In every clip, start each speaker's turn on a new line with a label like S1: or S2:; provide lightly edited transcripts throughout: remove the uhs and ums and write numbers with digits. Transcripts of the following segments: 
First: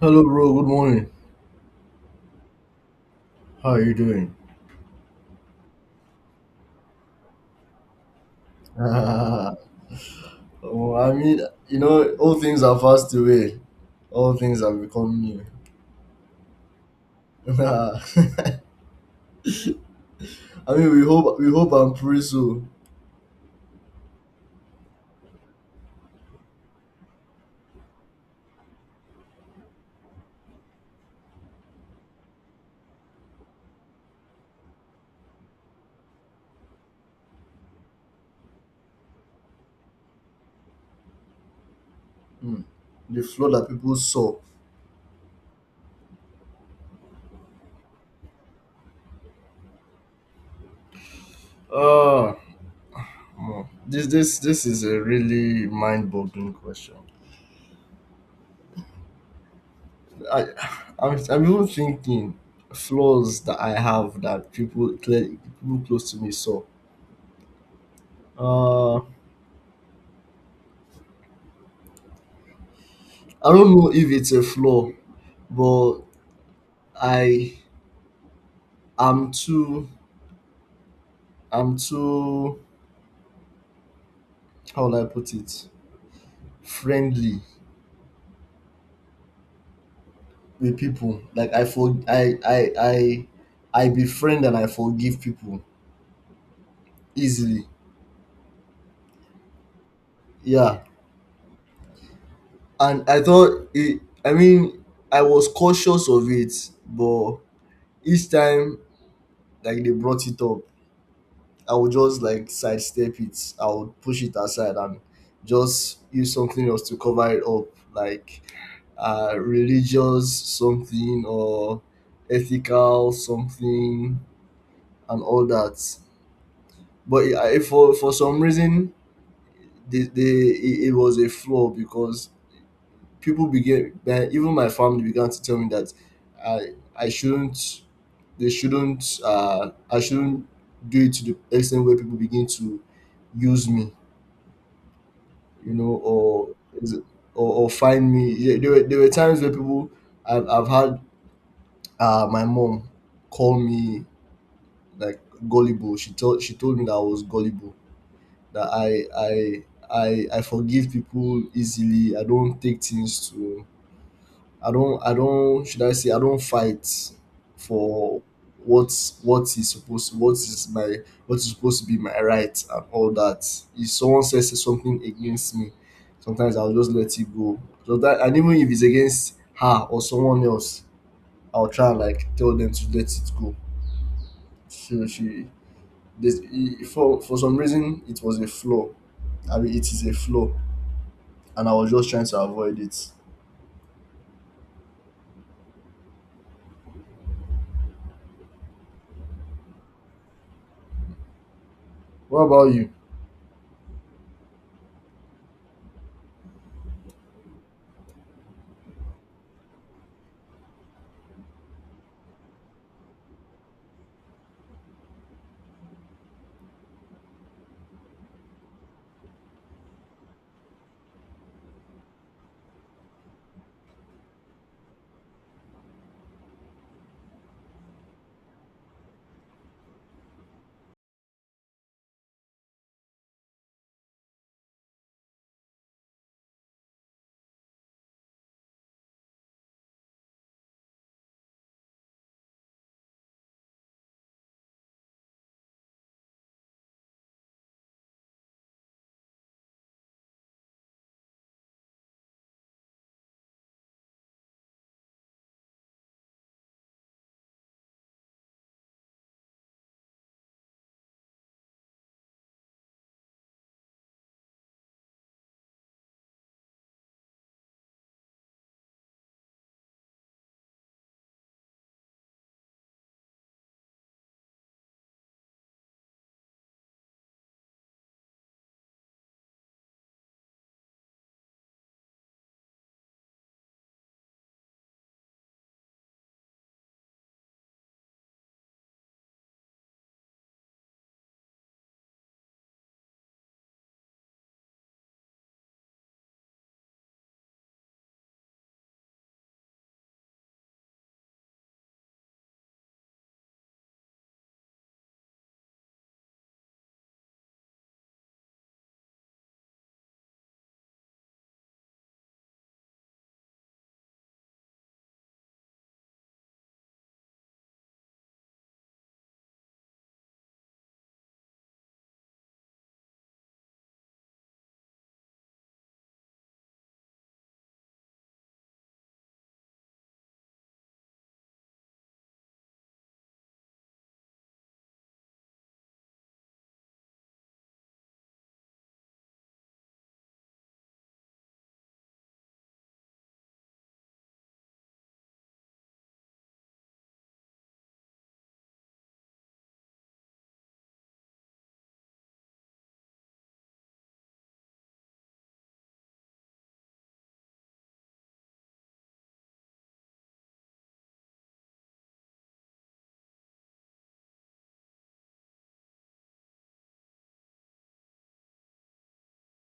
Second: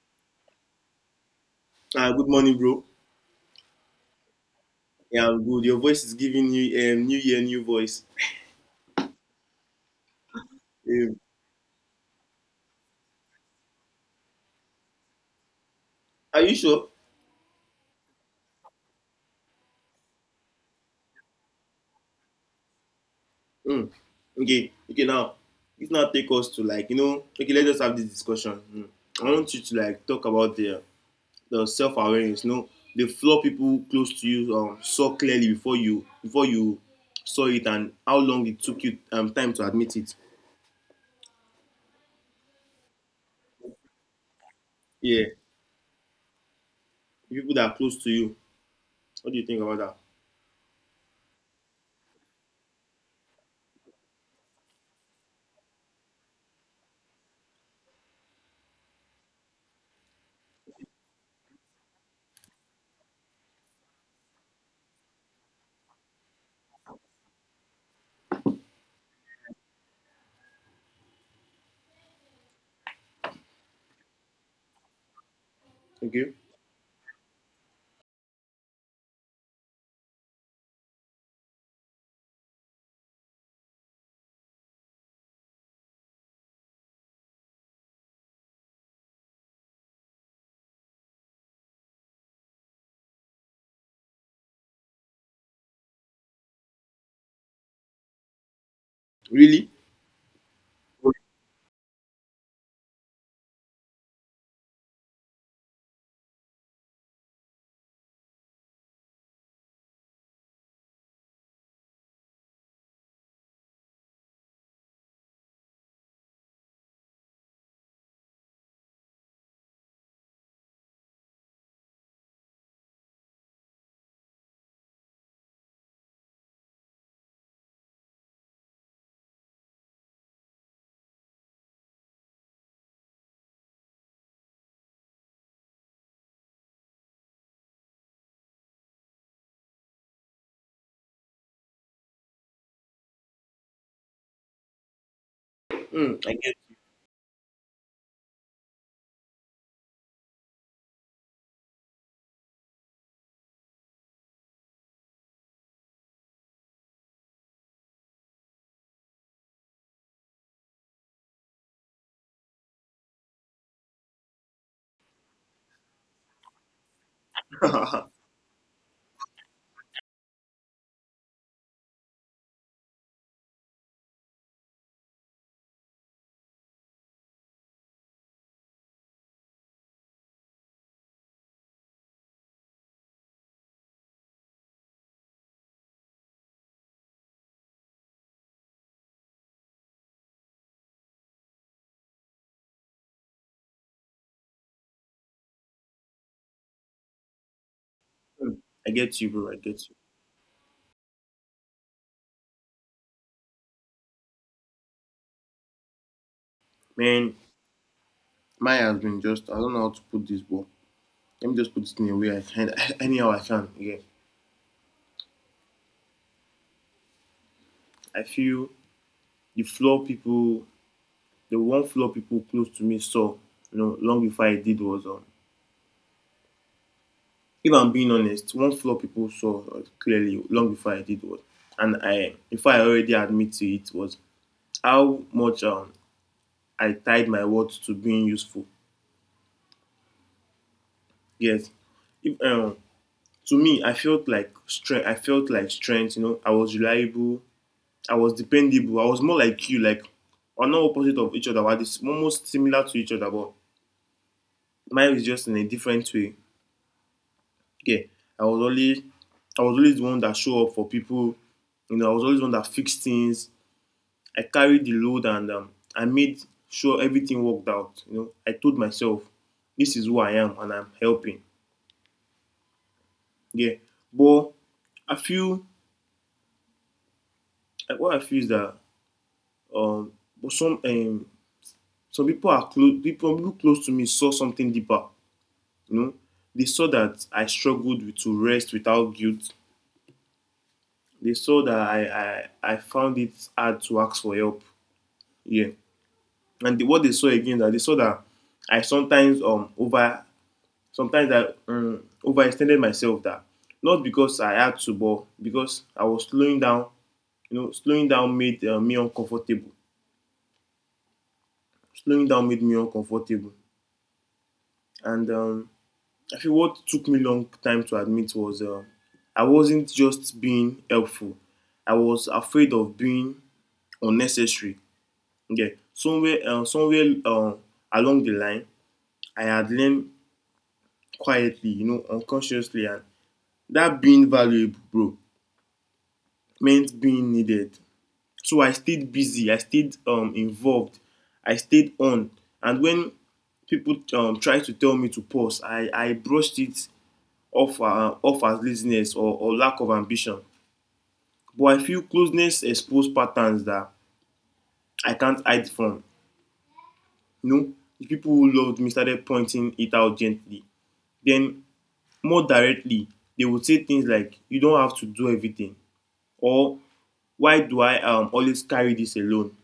S1: Hello, bro. Good morning.
S2: Ah, good morning, bro.
S1: How are you doing?
S2: Yeah, I'm good. Your voice is giving you new year, new voice.
S1: Ah, oh, I
S2: Um,
S1: mean, you know, all things are fast away. All things have become new.
S2: are you sure?
S1: Ah, I mean, we hope and pray so.
S2: Mm. Okay, okay. Now, it now take us to like. Okay, let's just have this discussion. Mm. I want you to like talk about the self awareness. You know, the flaw people close to you saw clearly before you saw it, and how long it took you time to admit it.
S1: Hmm. The flood that people saw.
S2: Yeah, the people that are close to you. What do you think about that?
S1: Ah, hmm. This is a really mind-boggling question. I, I'm even thinking flaws that I have that people close to me saw. I don't know if it's a flaw, but
S2: Okay,
S1: I am too I'm too how will I put it friendly with people. Like I for I I befriend and I forgive people easily.
S2: really?
S1: Yeah, and I thought it. I mean, I was cautious of it, but each time like they brought it up, I would just like sidestep it. I would push it aside and just use something else to cover it up, like religious something or ethical something and all that. But for some reason, they it was a flaw because people began, then even my family began to tell me that I I shouldn't, they shouldn't, I shouldn't do it to the extent where people begin to use me, you know,
S2: Mm, I get,
S1: is it- or find me. Yeah, there were, there were times where people I've had my mom called me like gullible. She told me that I was gullible, that I forgive people easily. I don't take things to I don't, should I say, I don't fight for what is supposed, what is supposed to be my right and all that. If someone says something against me, sometimes I'll just let it go. So that And even if it's against her or someone else, I'll try and like tell them to let it go. So she, for some reason, it was a flaw. I mean, it is a flaw, and I was just trying to avoid it.
S2: mm, I get you, bro. I get you,
S1: What about you?
S2: man. Mine has been just I don't know how to put this, but let me just put it in a way I can anyhow I can. Yeah. I feel the floor people the one floor people close to me saw, you know, long before I did was on. If I'm being honest, one floor people saw clearly long before I did was, and I if I already admit to it was how much I tied my words to being useful. Yes. If To me I felt like strength, you know, I was reliable, I was dependable. I was more like you, like or not opposite of each other, but it's almost similar to each other, but mine is just in a different way. Yeah. I was always I was always the one that show up for people. You know, I was always the one that fixed things. I carried the load and I made sure everything worked out. You know, I told myself, this is who I am and I'm helping. Yeah. But I feel like, what I feel is that um but some people are close people who look close to me saw something deeper. You know, they saw that I struggled with, to rest without guilt. They saw that I found it hard to ask for help. Yeah. And what they saw again that they saw that I sometimes over sometimes I overextended myself that not because I had to, but because I was slowing down. You know, slowing down made me uncomfortable. Slowing down made me uncomfortable, and I feel what took me long time to admit was I wasn't just being helpful. I was afraid of being unnecessary. Yeah, somewhere along the line, I had learned quietly, you know, unconsciously, and that being valuable, bro, meant being needed. So I stayed busy. I stayed involved. I stayed on. And when people tried to tell me to pause, I brushed it off as laziness or lack of ambition. But I feel closeness exposed patterns that I can't hide from. You know, the people who loved me started pointing it out gently. Then, more directly, they would say things like, "You don't have to do everything," or "Why do I always carry this alone?"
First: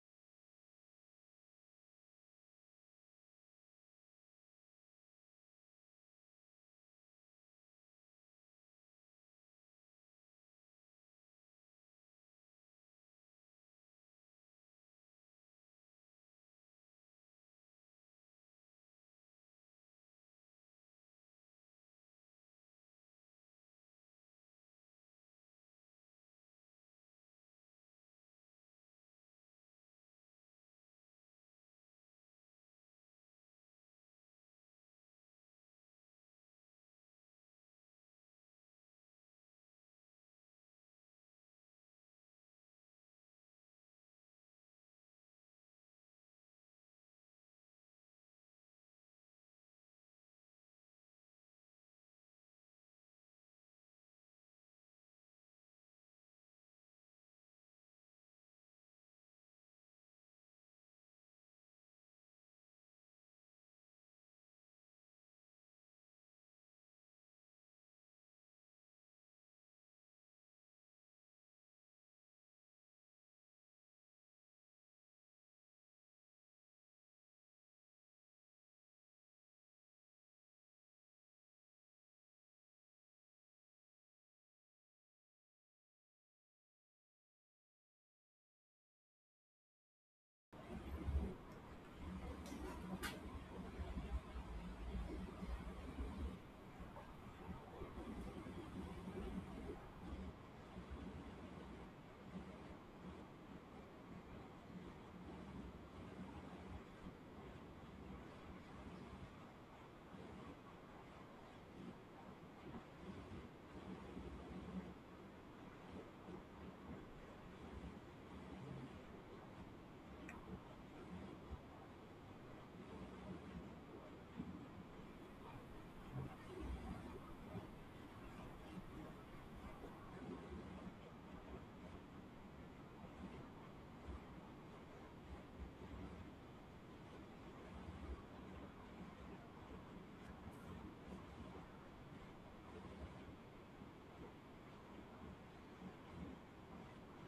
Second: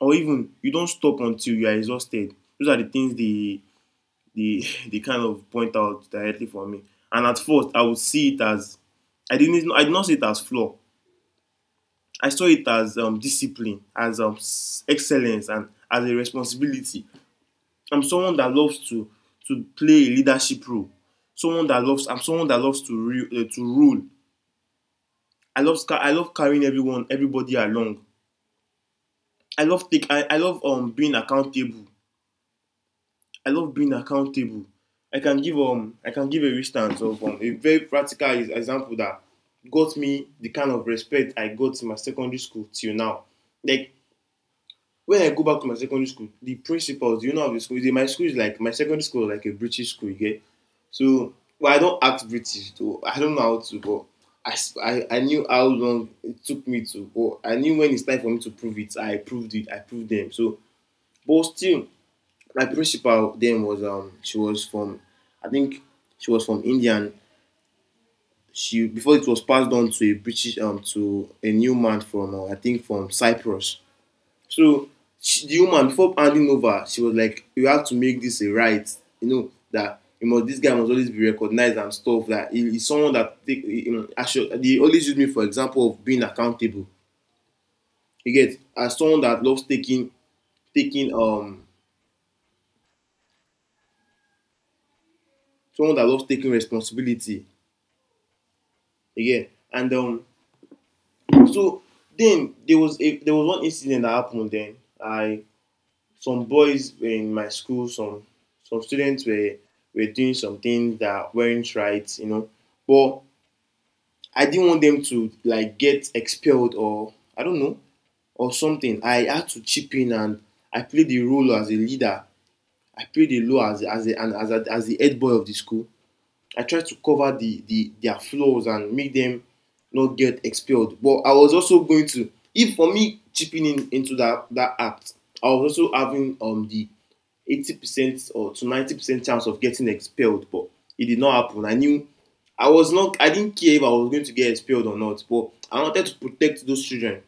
S2: Or even, "You don't stop until you are exhausted." Those are the things they, they kind of point out directly for me. And at first, I would see it as I did not see it as flaw. I saw it as discipline, as excellence, and as a responsibility. I'm someone that loves to play a leadership role. Someone that loves. I'm someone that loves to to rule. I love carrying everyone everybody along. I love being accountable. I love being accountable. I can give a instance of a very practical example that got me the kind of respect I got in my secondary school till now. Like when I go back to my secondary school, the principals, you know, of the school, my school is like my secondary school, was like a British school, you get. So, well, I don't act British, though. I don't know how to, but I I, I knew how long it took me to, but I knew when it's time for me to prove it. I proved it. I proved them. So, but still, my principal then was she was from, I think she was from India. And she before it was passed on to a new man from I think from Cyprus. So she, the woman before handing over, she was like, "You have to make this a right. You know that you must this guy must always be recognized and stuff. That he's someone that take. I should, they always use me for example of being accountable." You get as someone that loves taking someone that loves taking responsibility. You get and so then there was a there was one incident that happened. Then I some boys were in my school, some students were doing some things that weren't right, you know. But I didn't want them to like get expelled or I don't know or something. I had to chip in and I played the role as a leader. I played the role as a, and as a, as the head boy of the school. I tried to cover the their flaws and make them not get expelled. But I was also going to, if for me chipping in into that act, I was also having the 80% or to 90% chance of getting expelled, but it did not happen. I knew I was not I didn't care if I was going to get expelled or not, but I wanted to protect those children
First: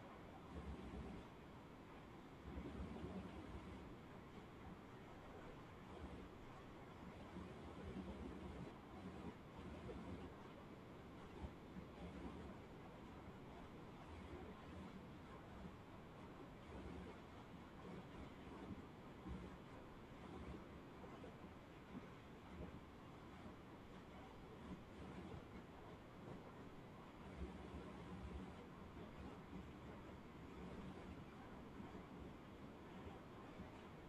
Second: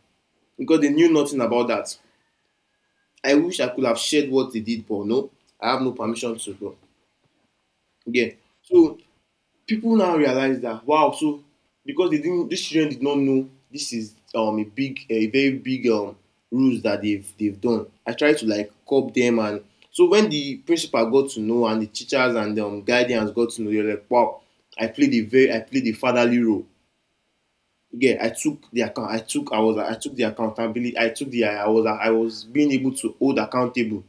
S2: because they knew nothing about that. I wish I could have shared what they did, but no, I have no permission to go. Yeah. So people now realize that wow so because they didn't these children did not know this is a big a very big rules that they've done. I tried to like curb them and so when the principal got to know and the teachers and the guardians got to know they are like wow, I played a very I played the fatherly role. Yeah, I took I took the accountability. I took the I was I was being able to hold accountable.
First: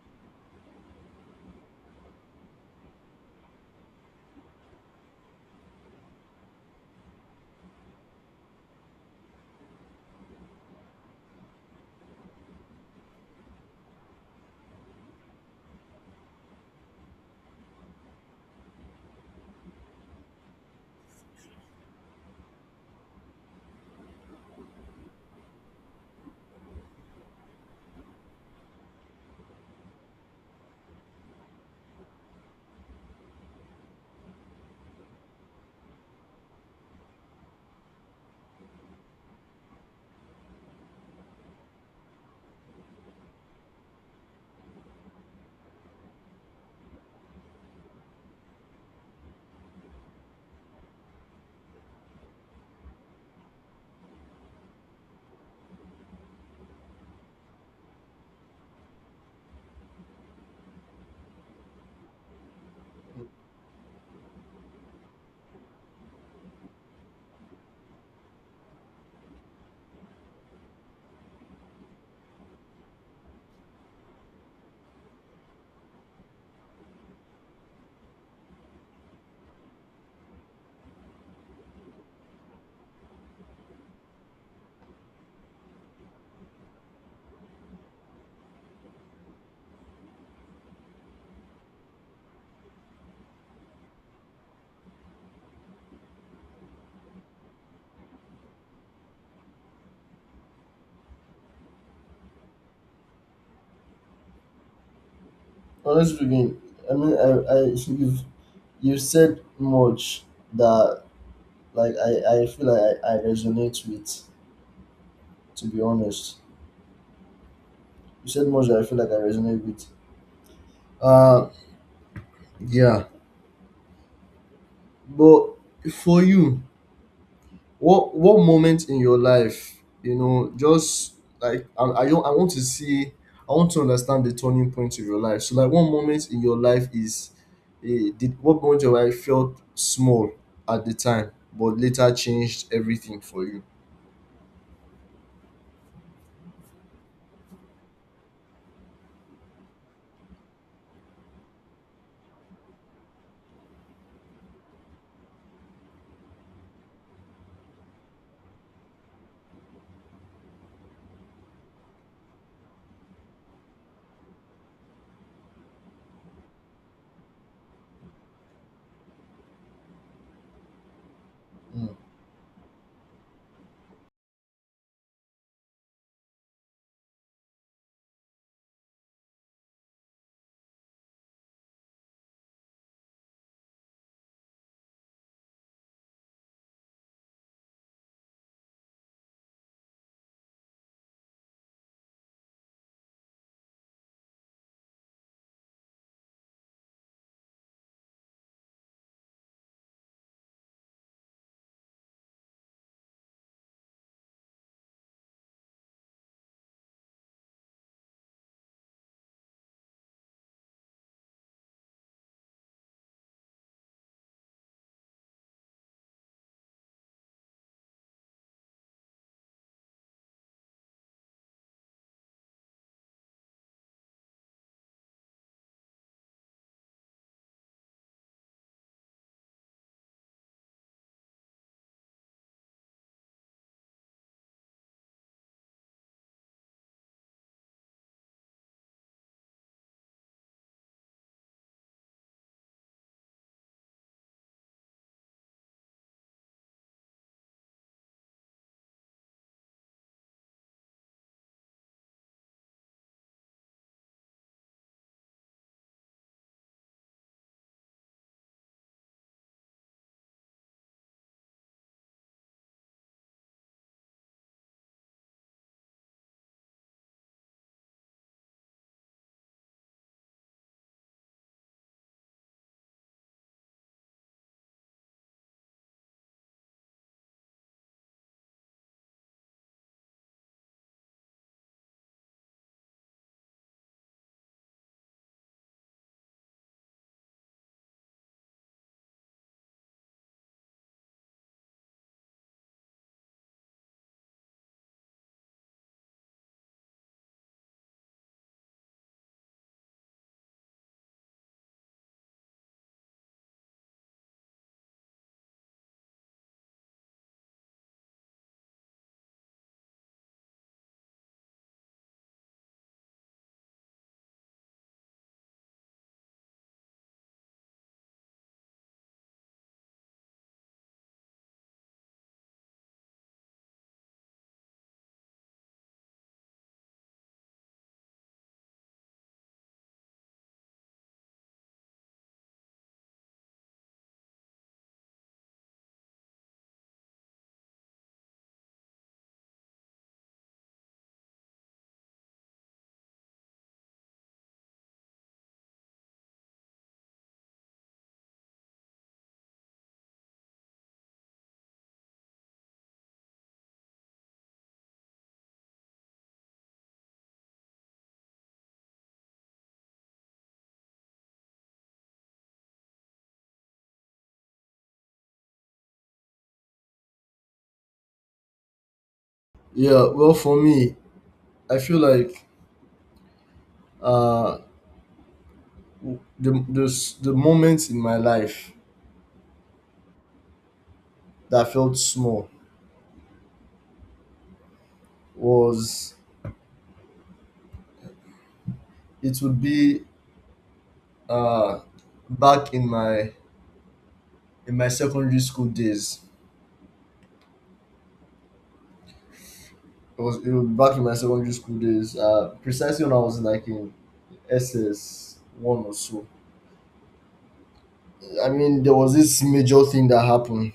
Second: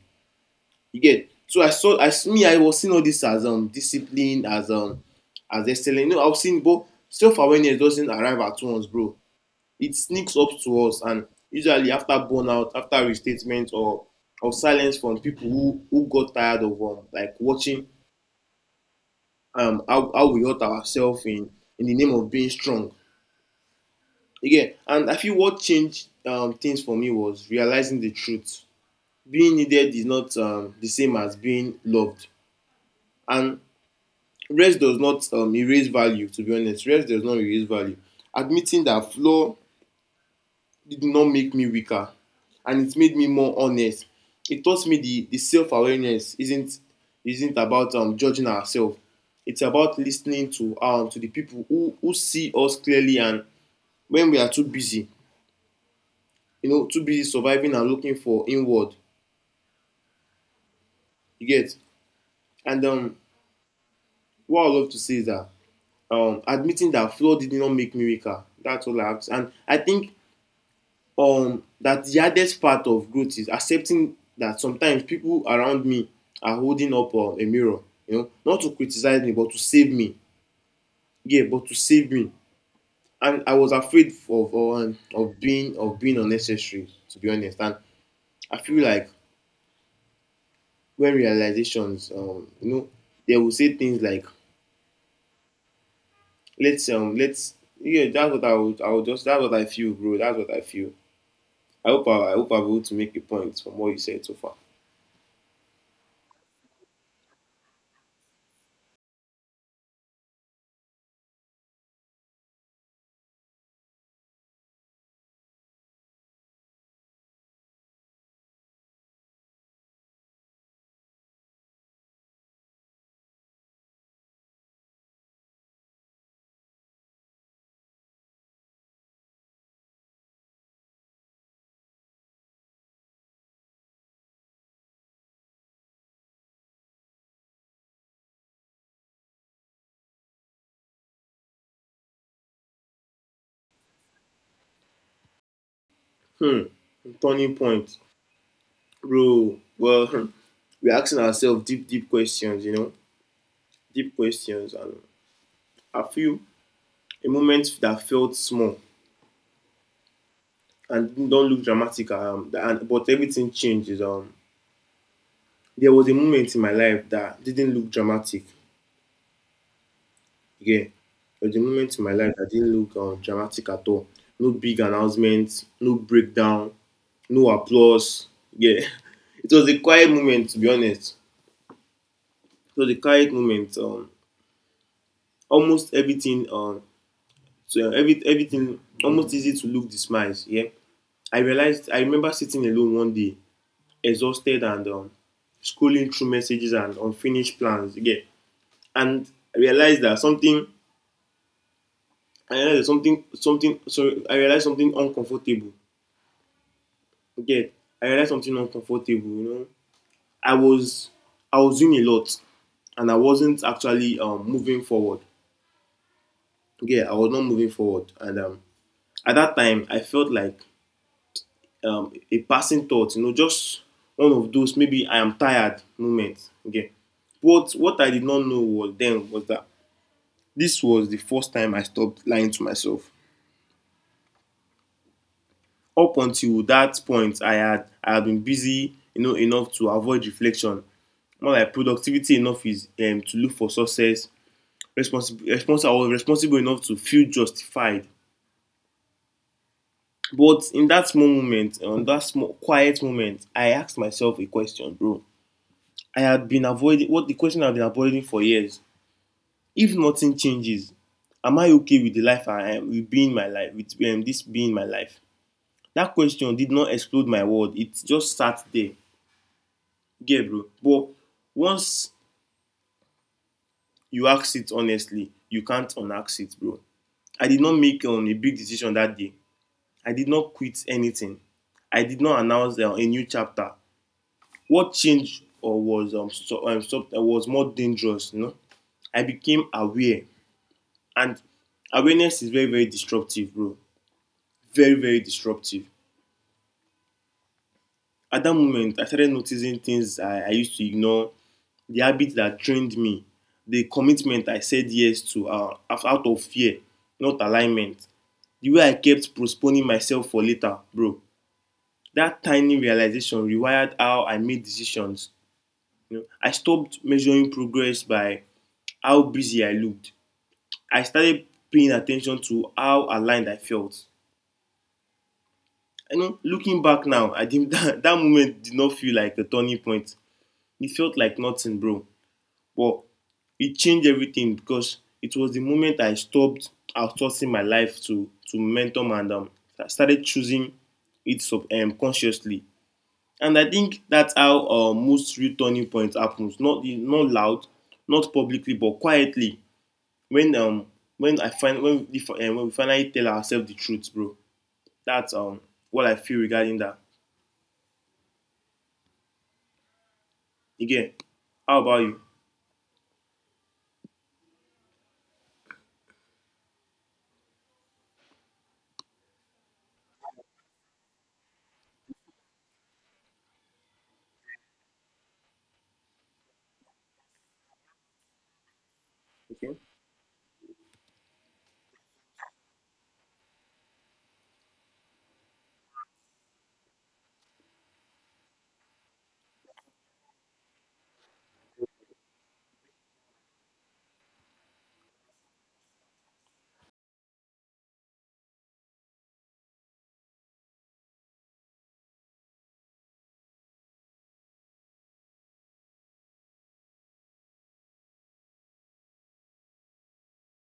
S2: You get? So I saw, I s- me, I was seeing all this as discipline, as excellent. You know, I've seen, but self awareness doesn't arrive at once, bro. It sneaks up to us, and usually after burnout, after restatement, or silence from people who got tired of like watching how we hurt ourselves in the name of being strong. Again, and I feel what changed things for me was realizing the truth. Being needed is not the same as being loved, and rest does not erase value. To be honest, rest does not erase value. Admitting that flaw did not make me weaker, and it made me more honest. It taught me the self-awareness isn't about judging ourselves. It's about listening to the people who see us clearly, and when we are too busy, you know, too busy surviving and looking for inward, you get, and what I love to say is that admitting that flaw did not make me weaker. That's all I have to say. And I think that the hardest part of growth is accepting that sometimes people around me are holding up a mirror, you know, not to criticize me, but to save me. Yeah, but to save me. And I was afraid of being unnecessary, to be honest. And I feel like when realizations, you know, they will say things like, let's yeah." That's what I would just that's what I feel, bro. That's what I feel. I hope I hope I'm able to make a point from what you said so far.
S1: Honestly speaking, I mean, I you've said much that like I feel like I resonate with. To be honest, you said much that I feel like I resonate with. Uh, yeah, but for you, what moment in your life, you know, just like I, don't, I want to see, I want to understand the turning point of your life. So like, one moment in your life is, eh, did what moment of your life felt small at the time, but later changed everything for you.
S2: Hmm. Turning point. Bro, well, we're asking ourselves deep questions, you know, deep questions. And I feel a moment that felt small and don't look dramatic, but everything changes. There was a moment in my life that didn't look dramatic. Yeah, there was a
S1: Mm.
S2: moment in my life that didn't look dramatic at all. No big announcement, no breakdown, no applause. Yeah, it was a quiet moment, to be honest. It was a quiet moment. Almost everything So yeah, everything almost easy to look the Yeah, I remember sitting alone one day, exhausted and scrolling through messages and unfinished plans. Yeah, and I realized that something. I realized something, something. So I realized something uncomfortable. Yeah, I realized something uncomfortable. I was, I was doing a lot, and I wasn't actually moving forward. Yeah, I was not moving forward, and at that time, I felt like a passing thought, you know, just one of those maybe I am tired moments. Okay. What I did not know was then was that this was the first time I stopped lying to myself. Up until that point, I had been busy, you know, enough to avoid reflection. More like productivity enough is to look for success. Responsible enough to feel justified. But in that small moment, on that small quiet moment, I asked myself a question, bro. I had been avoiding what the question I've been avoiding for years. If nothing changes, am I okay with the life I am with being my life with this being my life? That question did not explode my world. It just sat there. Yeah, bro. But once you ask it honestly, you can't unask it, bro. I did not make a big decision that day. I did not quit anything. I did not announce a new chapter. What changed or was so, so, was more dangerous, you know? I became aware. And awareness is very, very disruptive, bro. Very, very disruptive. At that moment, I started noticing things I used to ignore, the habits that trained me, the commitment I said yes to out of fear, not alignment, the way I kept postponing myself for later, bro. That tiny realization rewired how I made decisions. You know, I stopped measuring progress by how busy I looked. I started paying attention to how aligned I felt. You know, looking back now, I think that moment did not feel like a turning point. It felt like nothing, bro. But it changed everything because it was the moment I stopped outsourcing my life to momentum, and I started choosing it consciously. And I think that's how most real turning points happens. Not not loud, not publicly, but quietly. When um when I find when we, fi- When we finally tell ourselves the truth, bro. That's What I feel regarding that. Again, how about you?
S1: Yeah, well, for me, I feel like uh, the moments in my life
S2: Okay.
S1: that felt small was it would be uh, back in my secondary school days. It was back in my secondary school days, precisely when I was like in SS one or so. I mean, there was this major thing that happened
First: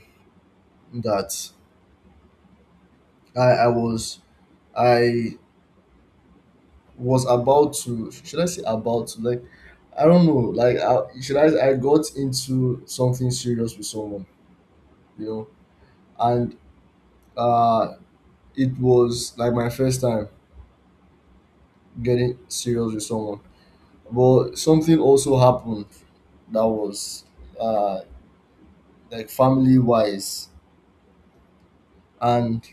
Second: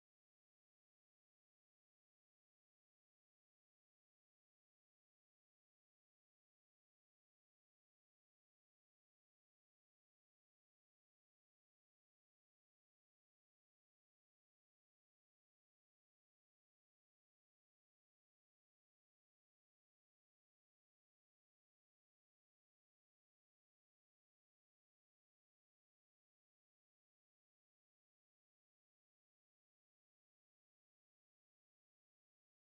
S1: that I I was I was about to, should I say about to, like I don't know, like I, should I got into something serious with someone, you know, and uh it was like my first time getting serious with someone, but something also happened that was uh, like family wise and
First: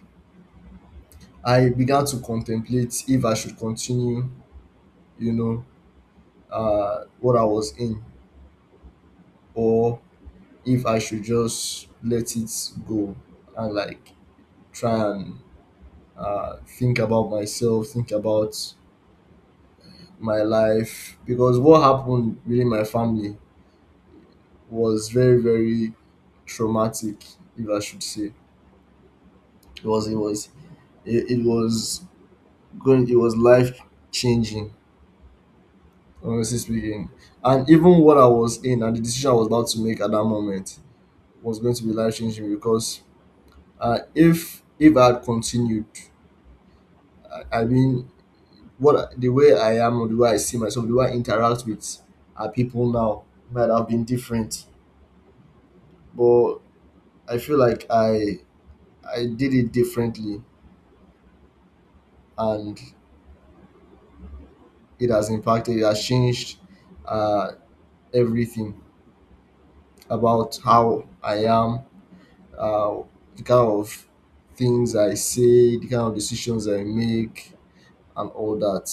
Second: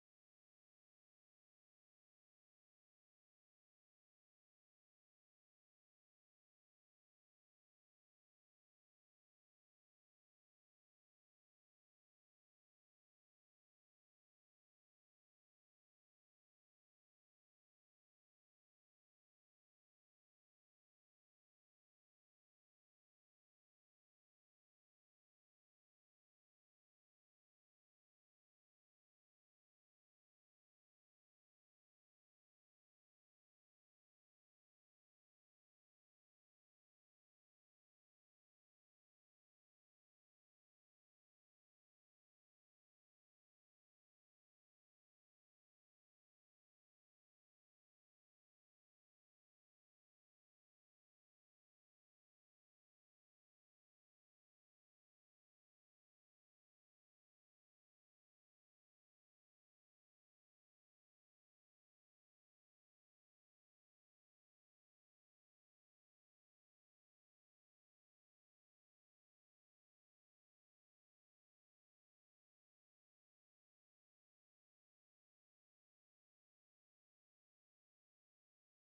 S1: I began to contemplate if I should continue, you know, what I was in, or if I should just let it go and like try and think about myself, think about my life, because what happened within my family was very traumatic, if I should say. it was it was it was going, it was life changing, honestly speaking. And even what I was in and the decision I was about to make at that moment was going to be life changing because if I had continued, I mean, the way I am, or the way I see myself, the way I interact with people now might have been different, but I feel like I did it differently, and it has impacted, it has changed uh, everything about how I am, uh, the kind of things I say, the kind of decisions I make, and all that.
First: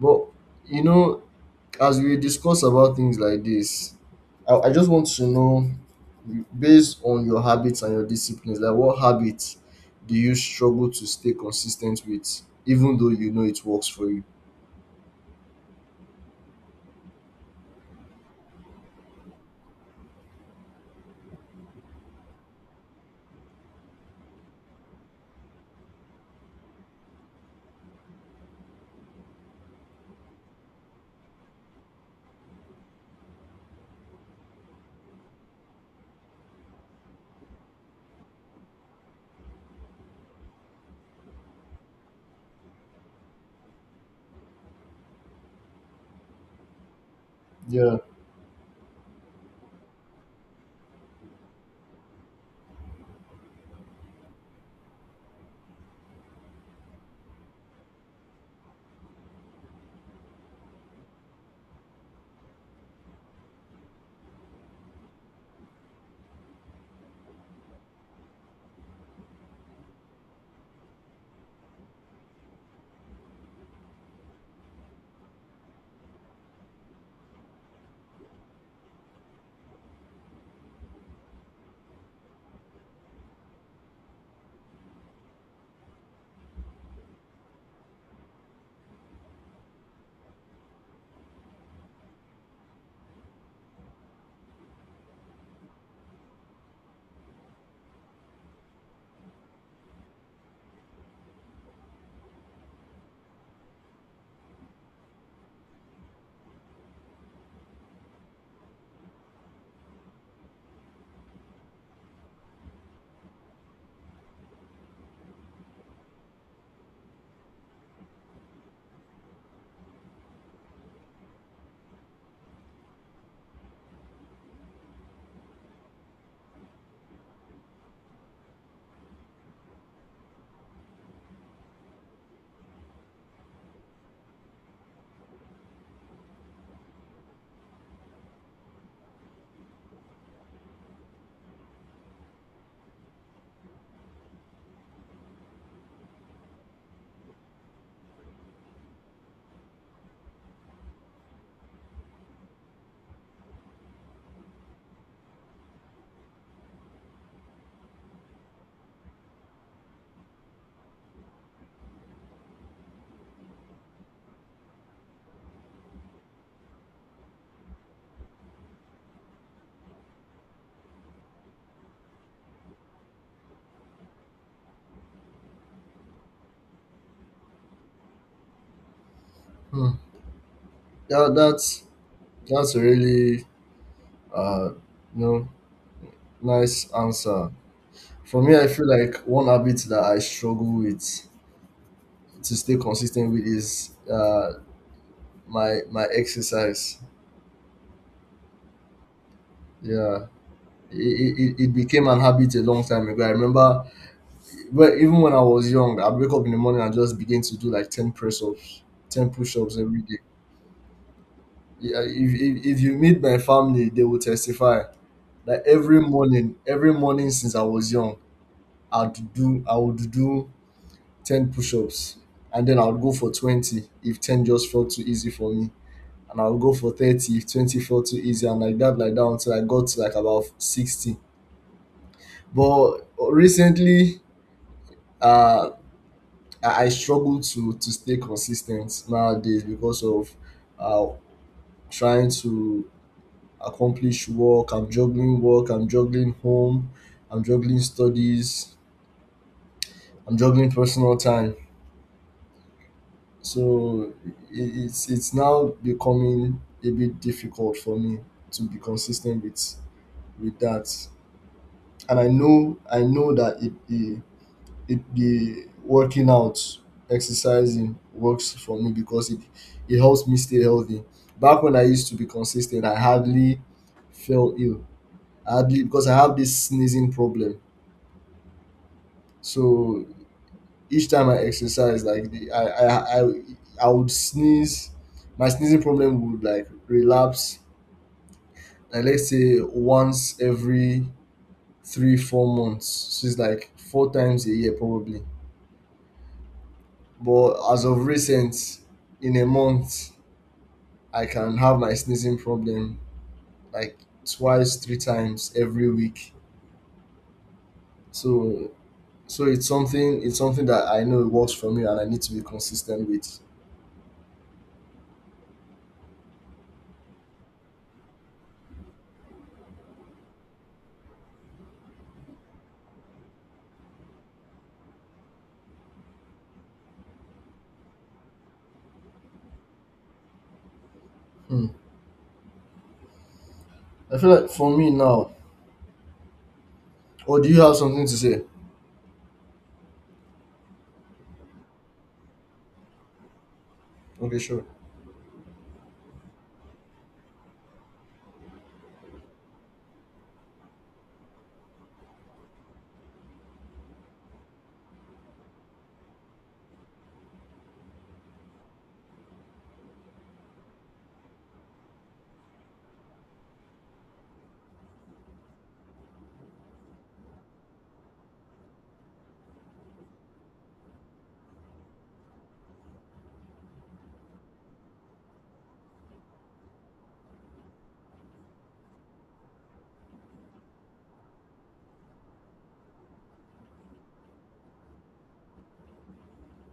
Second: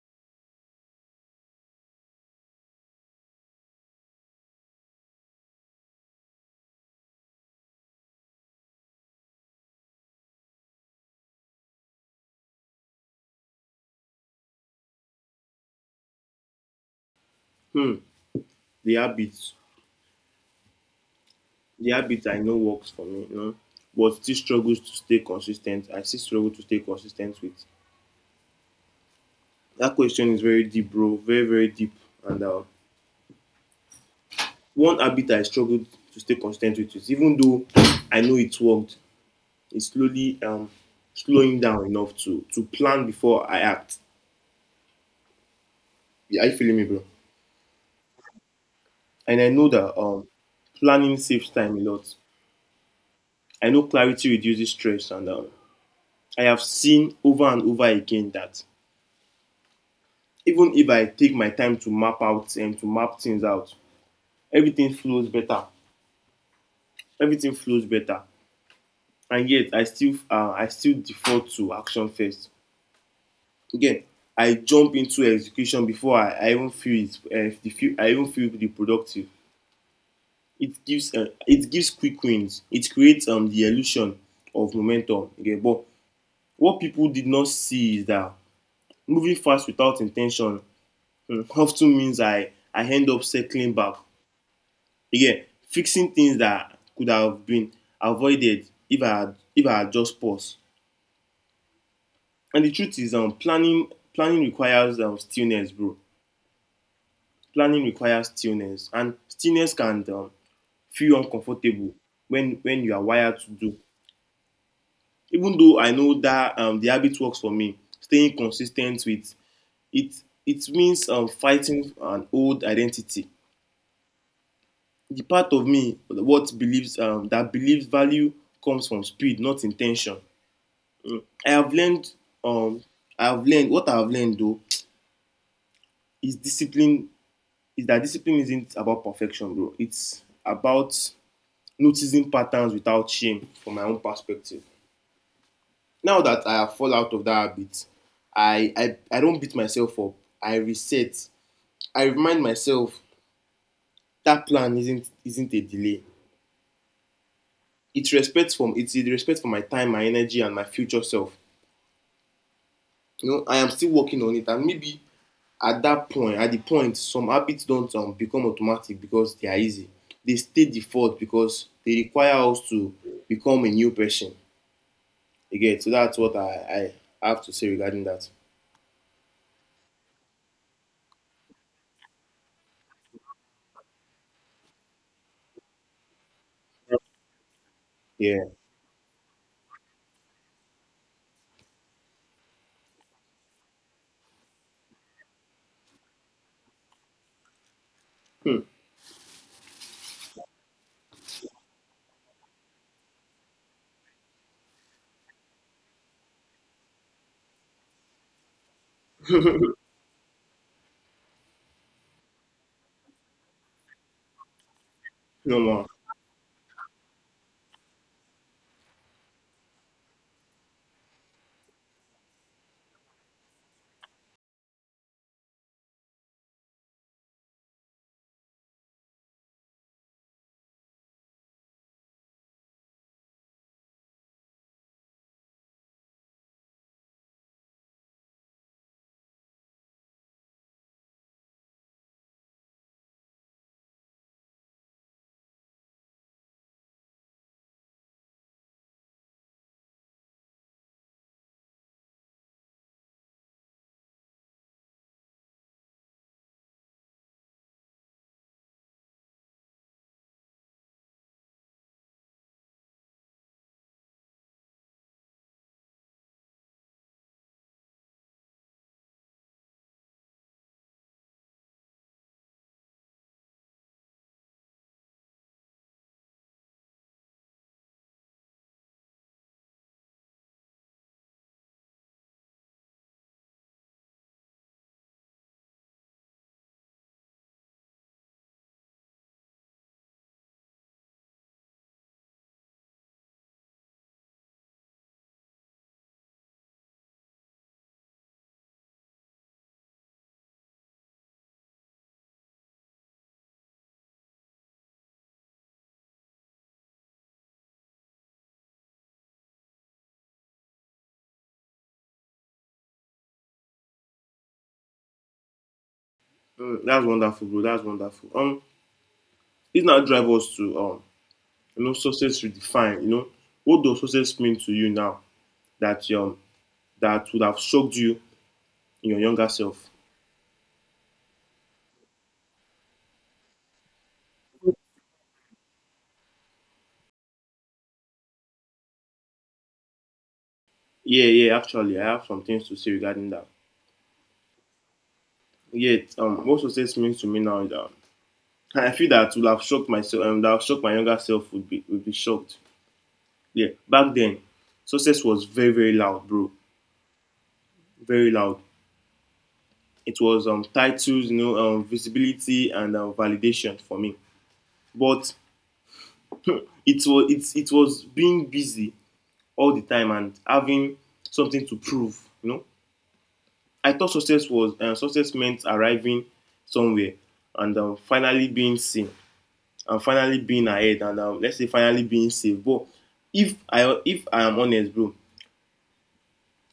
S1: But you know, as we discuss about things like this, I just want to know, based on your habits and your disciplines, like what habits do you struggle to stay consistent with, even though you know it works for you?
S2: Hmm. The habits. The habits I know works for me, you know, but still struggles to stay consistent. I still struggle to stay consistent with. That question is very deep, bro. Very, very deep. And one habit I struggled to stay consistent with is even though I know it worked, it's slowly slowing down enough to plan before I act. Yeah, are you feeling me, bro?
S1: Yeah.
S2: And I know that planning saves time a lot. I know clarity reduces stress, and I have seen over and over again that even if I take my time to map things out, everything flows better. Everything flows better, and yet I still default to action first. Again, I jump into execution before I even feel it. I even feel the productive. It gives quick wins. It creates the illusion of momentum. Again, but what people did not see is that moving fast without intention. Mm. Often means I end up circling back. Again, fixing things that could have been avoided if I had just paused. And the truth is, planning requires stillness, bro. Planning requires stillness, and stillness can feel uncomfortable when you are wired to do. Even though I know that the habit works for me, staying consistent with it means fighting an old identity. The part of me what believes that believes value comes from speed, not intention. I have learned um I have learned what I have learned though is discipline is that discipline isn't about perfection, bro. It's about noticing patterns without shame from my own perspective. Now that I have fall out of that habit, I don't beat myself up. I reset. I remind myself that plan isn't a delay. It's a respect for my time, my energy, and my future self. You know, I am still working on it, and maybe at the point some habits don't become automatic because they are easy. They stay default because they require us to become a new person again. So that's what I have to say regarding that.
S1: Hmm. Yeah, that's a really uh you know nice answer. For
S2: Yeah.
S1: me, I feel like one habit that I struggle with to stay consistent with is my my exercise.
S2: Hmm.
S1: Yeah, it, it became an habit a long time ago. I remember, well, even when I was young, I'd wake up in the morning and just begin to do like 10 press ups, 10 push ups every day. Yeah, if you meet my family, they will testify
S2: No
S1: that
S2: more.
S1: every morning since I was young, I would do 10 push ups, and then I would go for 20 if 10 just felt too easy for me. And I will go for 30, 20, 40, easy, and like that until I got to like about 60. But recently, uh, I struggle to stay consistent nowadays because of uh, trying to accomplish work. I'm juggling work. I'm juggling home. I'm juggling studies. I'm juggling personal time. So it's now becoming a bit difficult for me to be consistent with that. And I know, I know that it the working out, exercising works for me because it helps me stay healthy. Back when I used to be consistent, I hardly fell ill. I hardly, because I have this sneezing problem, so each time I exercise, like the I would sneeze. My sneezing problem would like relapse, like let's say once every 3 4 months, so it's like 4 times a year probably. But as of recent, in a month, I can have my sneezing problem like twice, 3 times every week. So it's something, it's something that I know it works for me and I need to be consistent with.
S2: Hmm, that's wonderful, bro. That's wonderful. This now drive us to you know, success redefined. You know, what does success mean to you now that would have shocked you in your younger self?
S1: Hmm. I feel like for me now, or do you have something to say?
S2: Yeah, yeah, actually, I have some things to say regarding that.
S1: Okay, sure.
S2: Yet What success means to me now is I feel that will have shocked myself that shocked my younger self. Would be shocked. Yeah, back then success was very very loud, bro, very loud. It was titles, you know, visibility, and validation for me. But it was being busy all the time and having something to prove. You know, I thought success was success meant arriving somewhere and finally being seen. And finally being ahead, and let's say finally being safe. But if I am honest, bro,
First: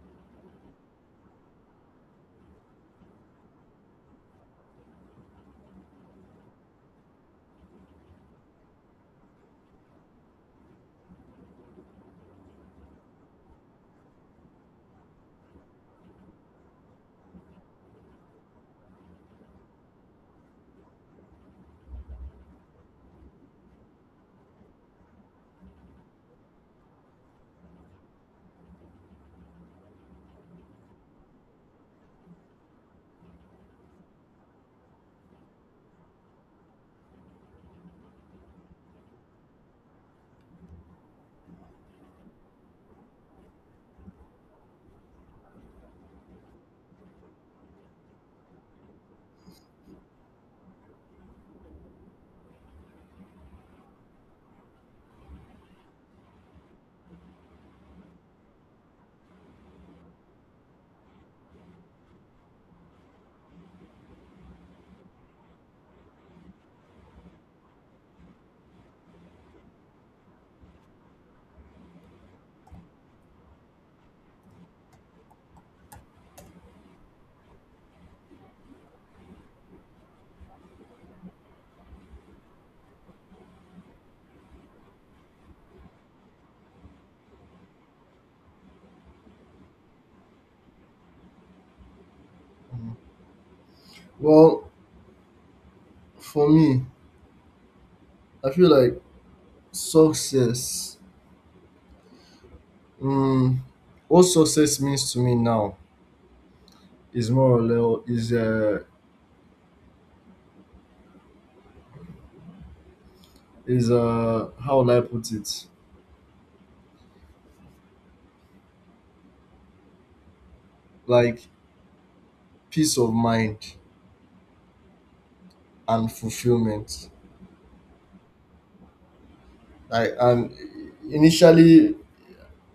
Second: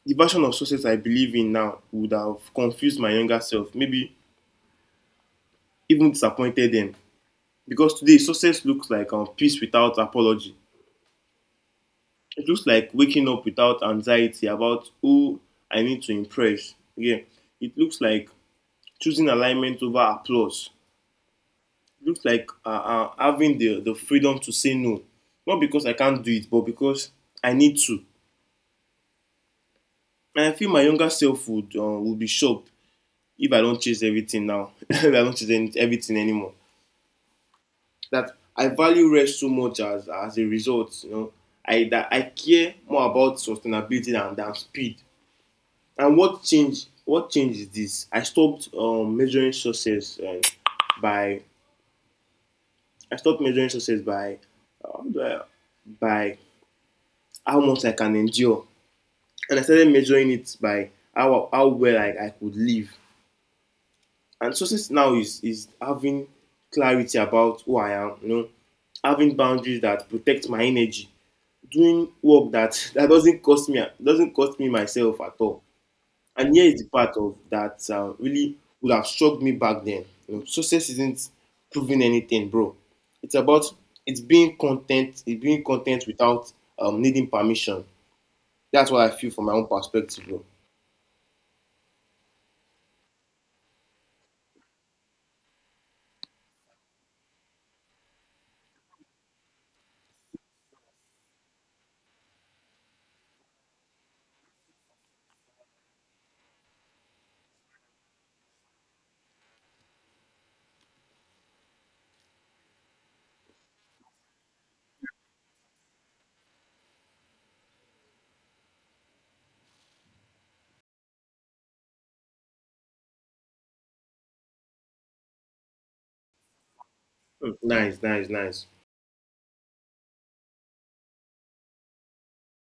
S2: the version of success I believe in now would have confused my younger self, maybe even disappointed them. Because today success looks like peace without apology. It looks like waking up without anxiety about who I need to impress. Yeah, it looks like choosing alignment over applause. It looks like having the freedom to say no, not because I can't do it, but because I need to. And I feel my younger self would be shocked if I don't chase everything now. if I don't chase any, everything anymore. That I value rest so much as a result, you know, I that I care more about sustainability than speed. And what change? What change is this? By I stopped measuring success by uh, by how much I can endure, and I started measuring it by how well I could live. And success now is having clarity about who I am, you know, having boundaries that protect my energy, doing work that that doesn't cost me myself at all. And here is the part of that really would have struck me back then. You know, success isn't proving anything, bro. It's about it's being content, without needing permission. That's what I feel from my own perspective, bro.
S1: Well, for me, I feel like success. Um, what success means to me now is more or less is how will I put it? Like peace of mind and fulfillment.
S2: Hmm, nice, nice, nice.
S1: Like and initially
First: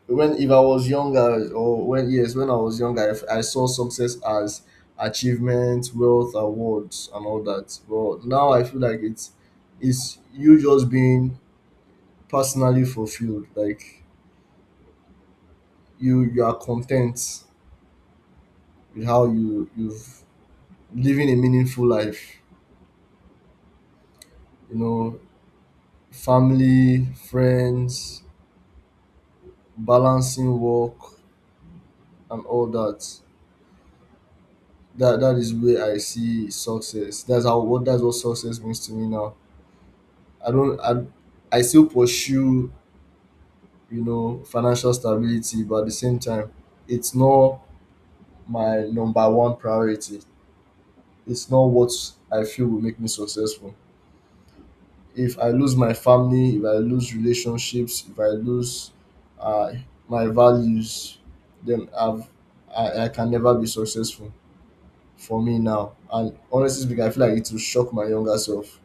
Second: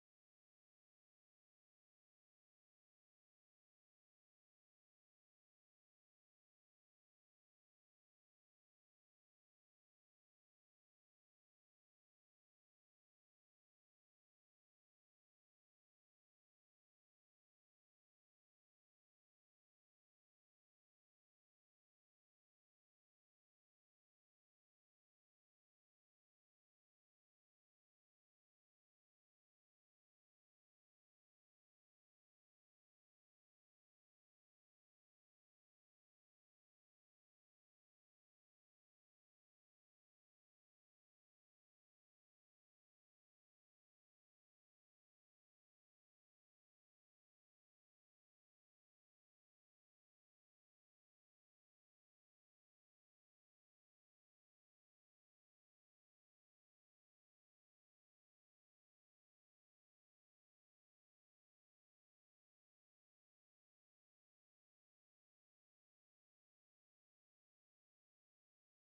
S1: when, if I was younger, or when, yes, when I was younger, if I saw success as achievement, wealth, awards and all that. But now I feel like it's you just being personally fulfilled. Like you are content with how you've living a meaningful life. You know, family, friends, balancing work and all that. That is where I see success. That's what success means to me now. I don't I still pursue, you know, financial stability, but at the same time, it's not my number one priority. It's not what I feel will make me successful. If I lose my family, if I lose relationships, if I lose uh, my values, then I can never be successful for me now. And honestly speaking, I feel like it will shock my younger self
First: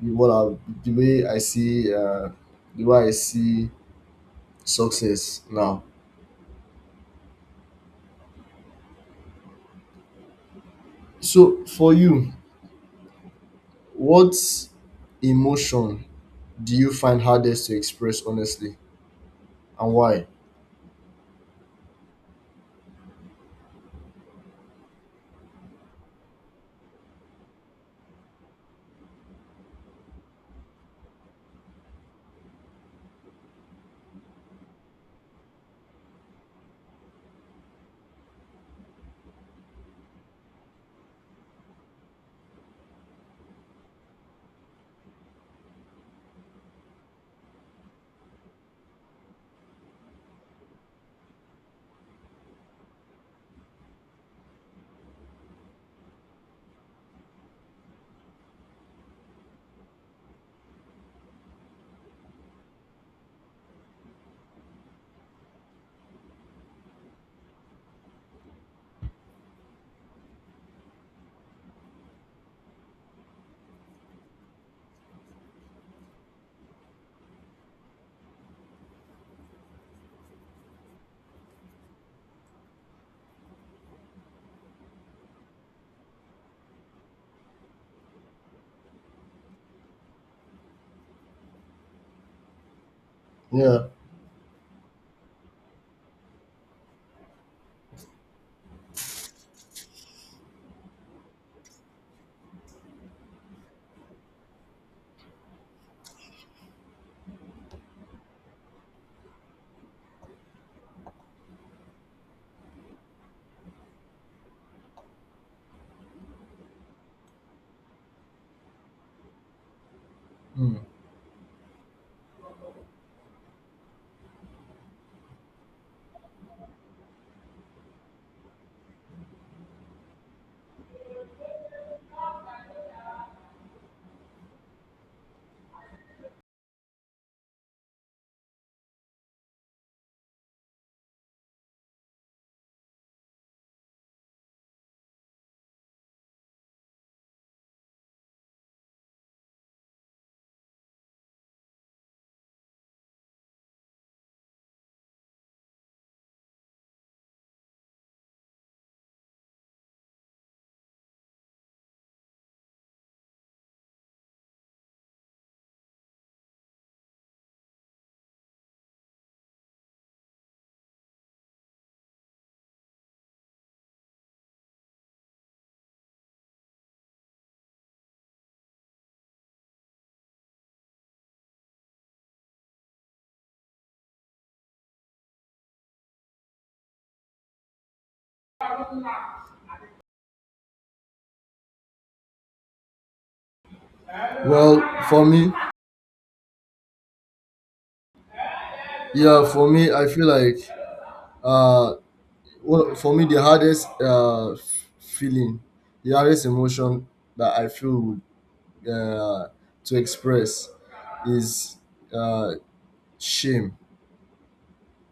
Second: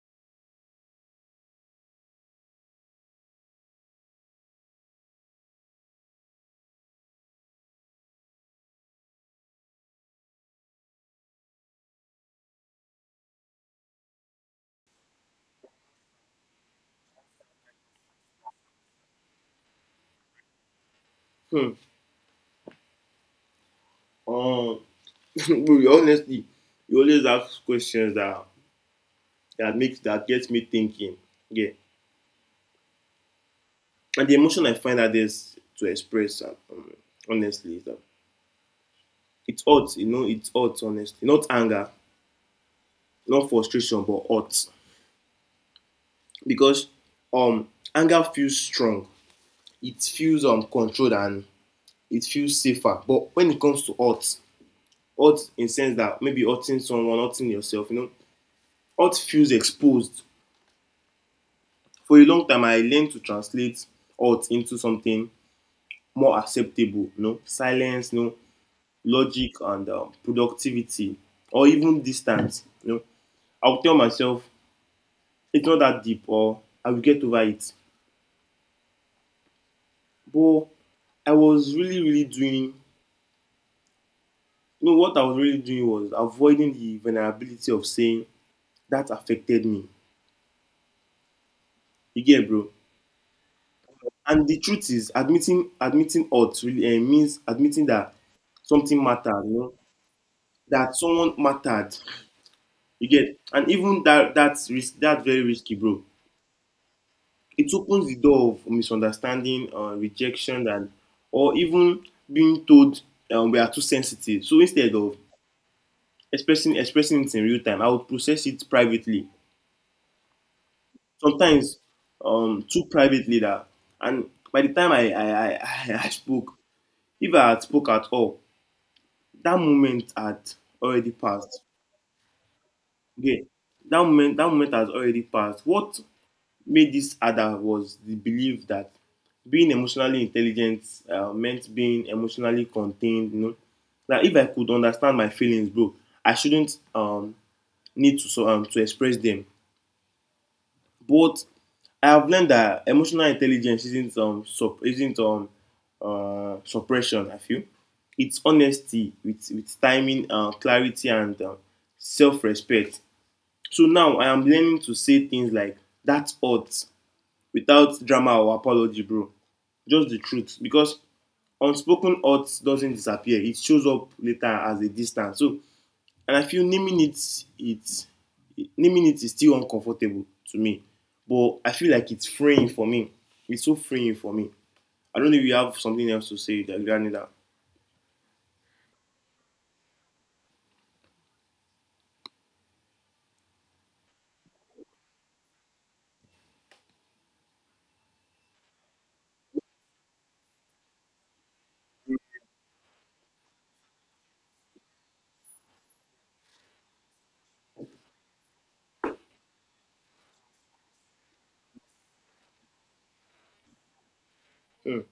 S1: what I the way I see the way I see success now. So for you, what emotion do you find hardest to express honestly, and why?
S2: Hmm. Um, honestly, you always ask questions that that makes that gets me thinking. Yeah, and the emotion I find hardest to express, honestly, is, it's hurt. You know, it's hurt. Honestly, not anger, not frustration, but hurt because um anger feels strong. It feels controlled, and it feels safer. But when it comes to hurt, hurt in sense that maybe hurting someone, hurting yourself, you know, hurt feels exposed. For a long time, I learned to translate hurt into something more acceptable. You know, silence, you know, logic, and productivity, or even distance. You know, I'll tell myself it's not that deep, or I will get over it. But I was really, really doing. You know, what I was really doing was avoiding the vulnerability of saying that affected me. You get, bro.
S1: Yeah.
S2: And the truth is, admitting odds really means admitting that something mattered, you know, that someone mattered. You get, and even that that's risk, that's very risky, bro. It opens the door of misunderstanding, rejection, and or even being told we are too sensitive. So instead of expressing it in real time, I would process it privately.
S1: Hmm.
S2: Sometimes too privately that, and by the time I spoke, if I had spoke at all, that moment had already passed. Okay, that moment has already passed. What made this other was the belief that being emotionally intelligent meant being emotionally contained. You know, that if I could understand my feelings, bro, I shouldn't to express them. But I have learned that emotional intelligence isn't suppression. I feel it's honesty with timing, clarity, and self respect. So now I am learning to say things like "That's odd," without drama or apology, bro. Just the truth. Because unspoken odds doesn't disappear. It shows up later as a distance. So, and I feel it, naming it is still uncomfortable to me. But I feel like it's freeing for me. It's so freeing for me. I don't know if you have something else to say that regarding that.
S1: Well, for me, yeah, for me, I feel like uh, for me the hardest feeling, the hardest emotion that I feel uh, to express is uh shame.
S2: Mm.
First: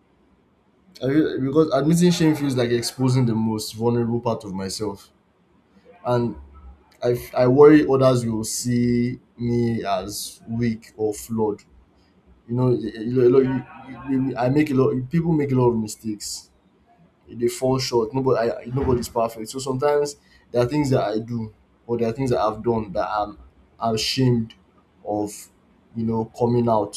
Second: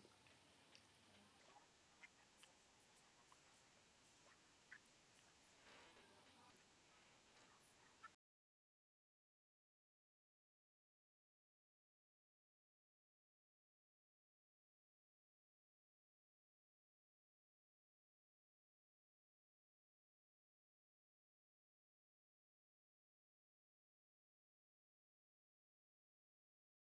S1: I feel, because admitting shame feels like exposing the most vulnerable part of myself, and I worry others will see me as weak or flawed. You know, a lot- you- you- you- I make a lot. People make a lot of mistakes. They fall short. Nobody's perfect. So sometimes there are things that I do, or there are things that I've done that I'm ashamed of. You know, coming out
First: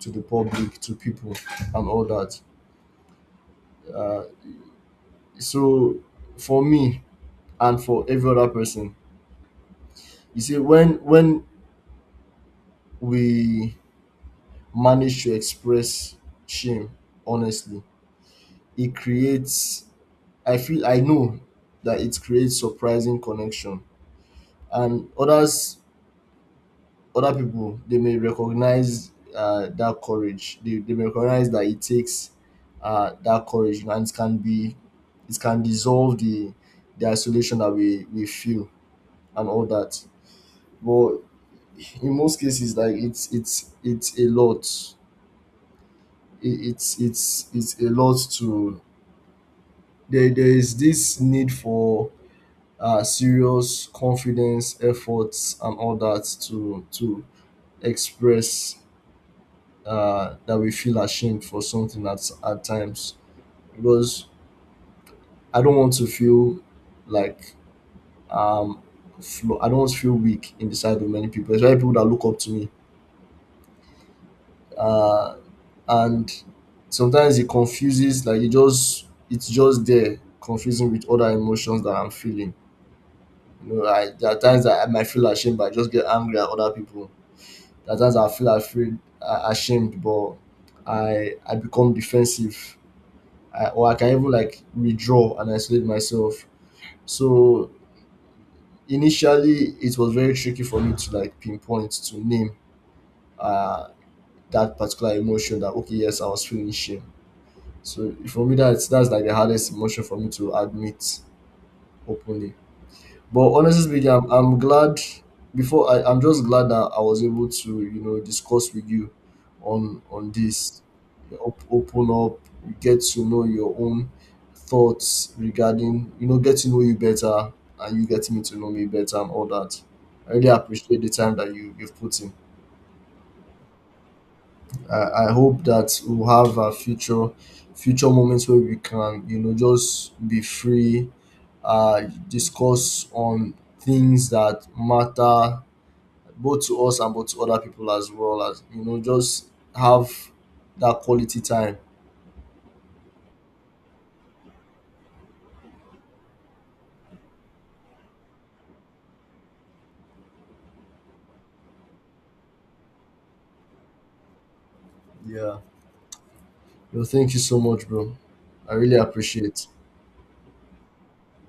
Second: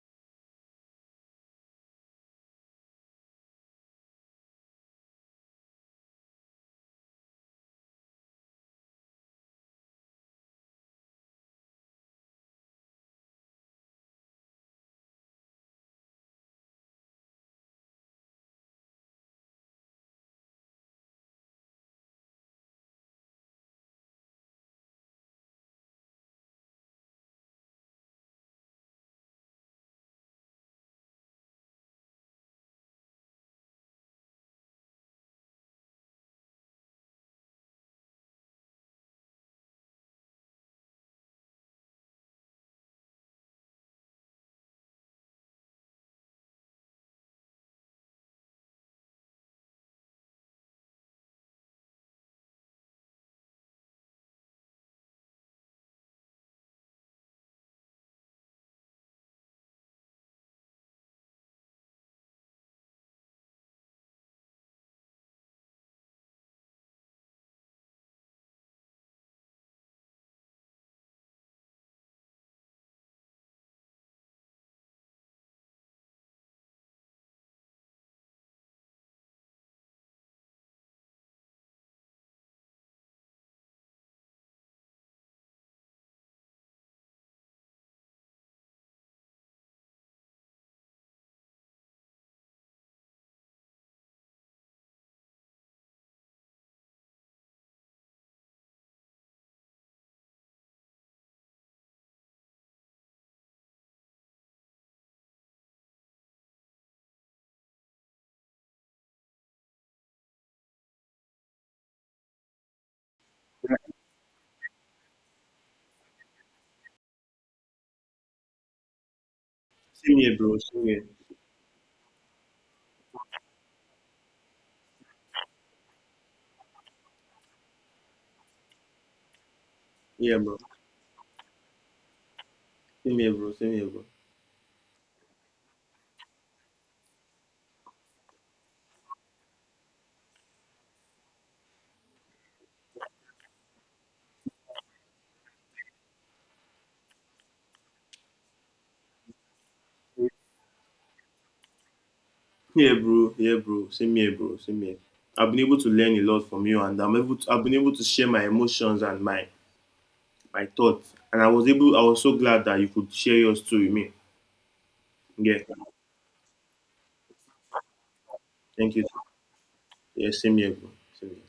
S1: to the public, to people, and all that. Uh, so for me and for every other person. You see, when we manage to express shame honestly, it creates. I feel I know that it creates surprising connection, and others, other people, they may recognize that courage. They may recognize that it takes that courage, and it can dissolve the isolation that we feel and all that. But in most cases, like it's a lot, it, it's a lot to. There is this need for serious confidence efforts and all that to express that we feel ashamed for something at times, because I don't want to feel like, um I don't want to feel weak in the sight of many people, especially people that look up to me, uh, and sometimes it confuses, like it's just there confusing with other emotions that I'm feeling. You know, I there are times that I might feel ashamed, but I just get angry at other people. There are times I feel ashamed, but I become defensive, or I can even like withdraw and isolate myself. So initially, it was very tricky for me to like pinpoint, to name uh, that particular emotion. That okay, yes, I was feeling shame. So for me, that's like the hardest emotion for me to admit openly. But honestly speaking, I'm glad. I'm just glad that I was able to you know discuss with you
S2: Same
S1: on
S2: here, bro.
S1: this.
S2: Same here.
S1: Op- open up, get to know your own thoughts, regarding you know get to know you better and you getting me to know me better and all that. I
S2: Yeah,
S1: really
S2: bro.
S1: appreciate the time that you you've put in.
S2: Same here, bro. Same here, bro.
S1: I hope that we'll have a future moments where we can you know just be free uh discuss on things that matter both to us and both to other people, as well as you know just have that quality time.
S2: Yeah, bro. Yeah, bro. Same here, bro. Same here. I've been able to learn a lot from you, and I'm able. I've been able to share my emotions and my thoughts. And I was so glad that you could share yours too with me.
S1: Yeah,
S2: Yeah.
S1: well thank you so much, bro. I really
S2: Thank you.
S1: appreciate
S2: Yeah, same here, bro. Same here.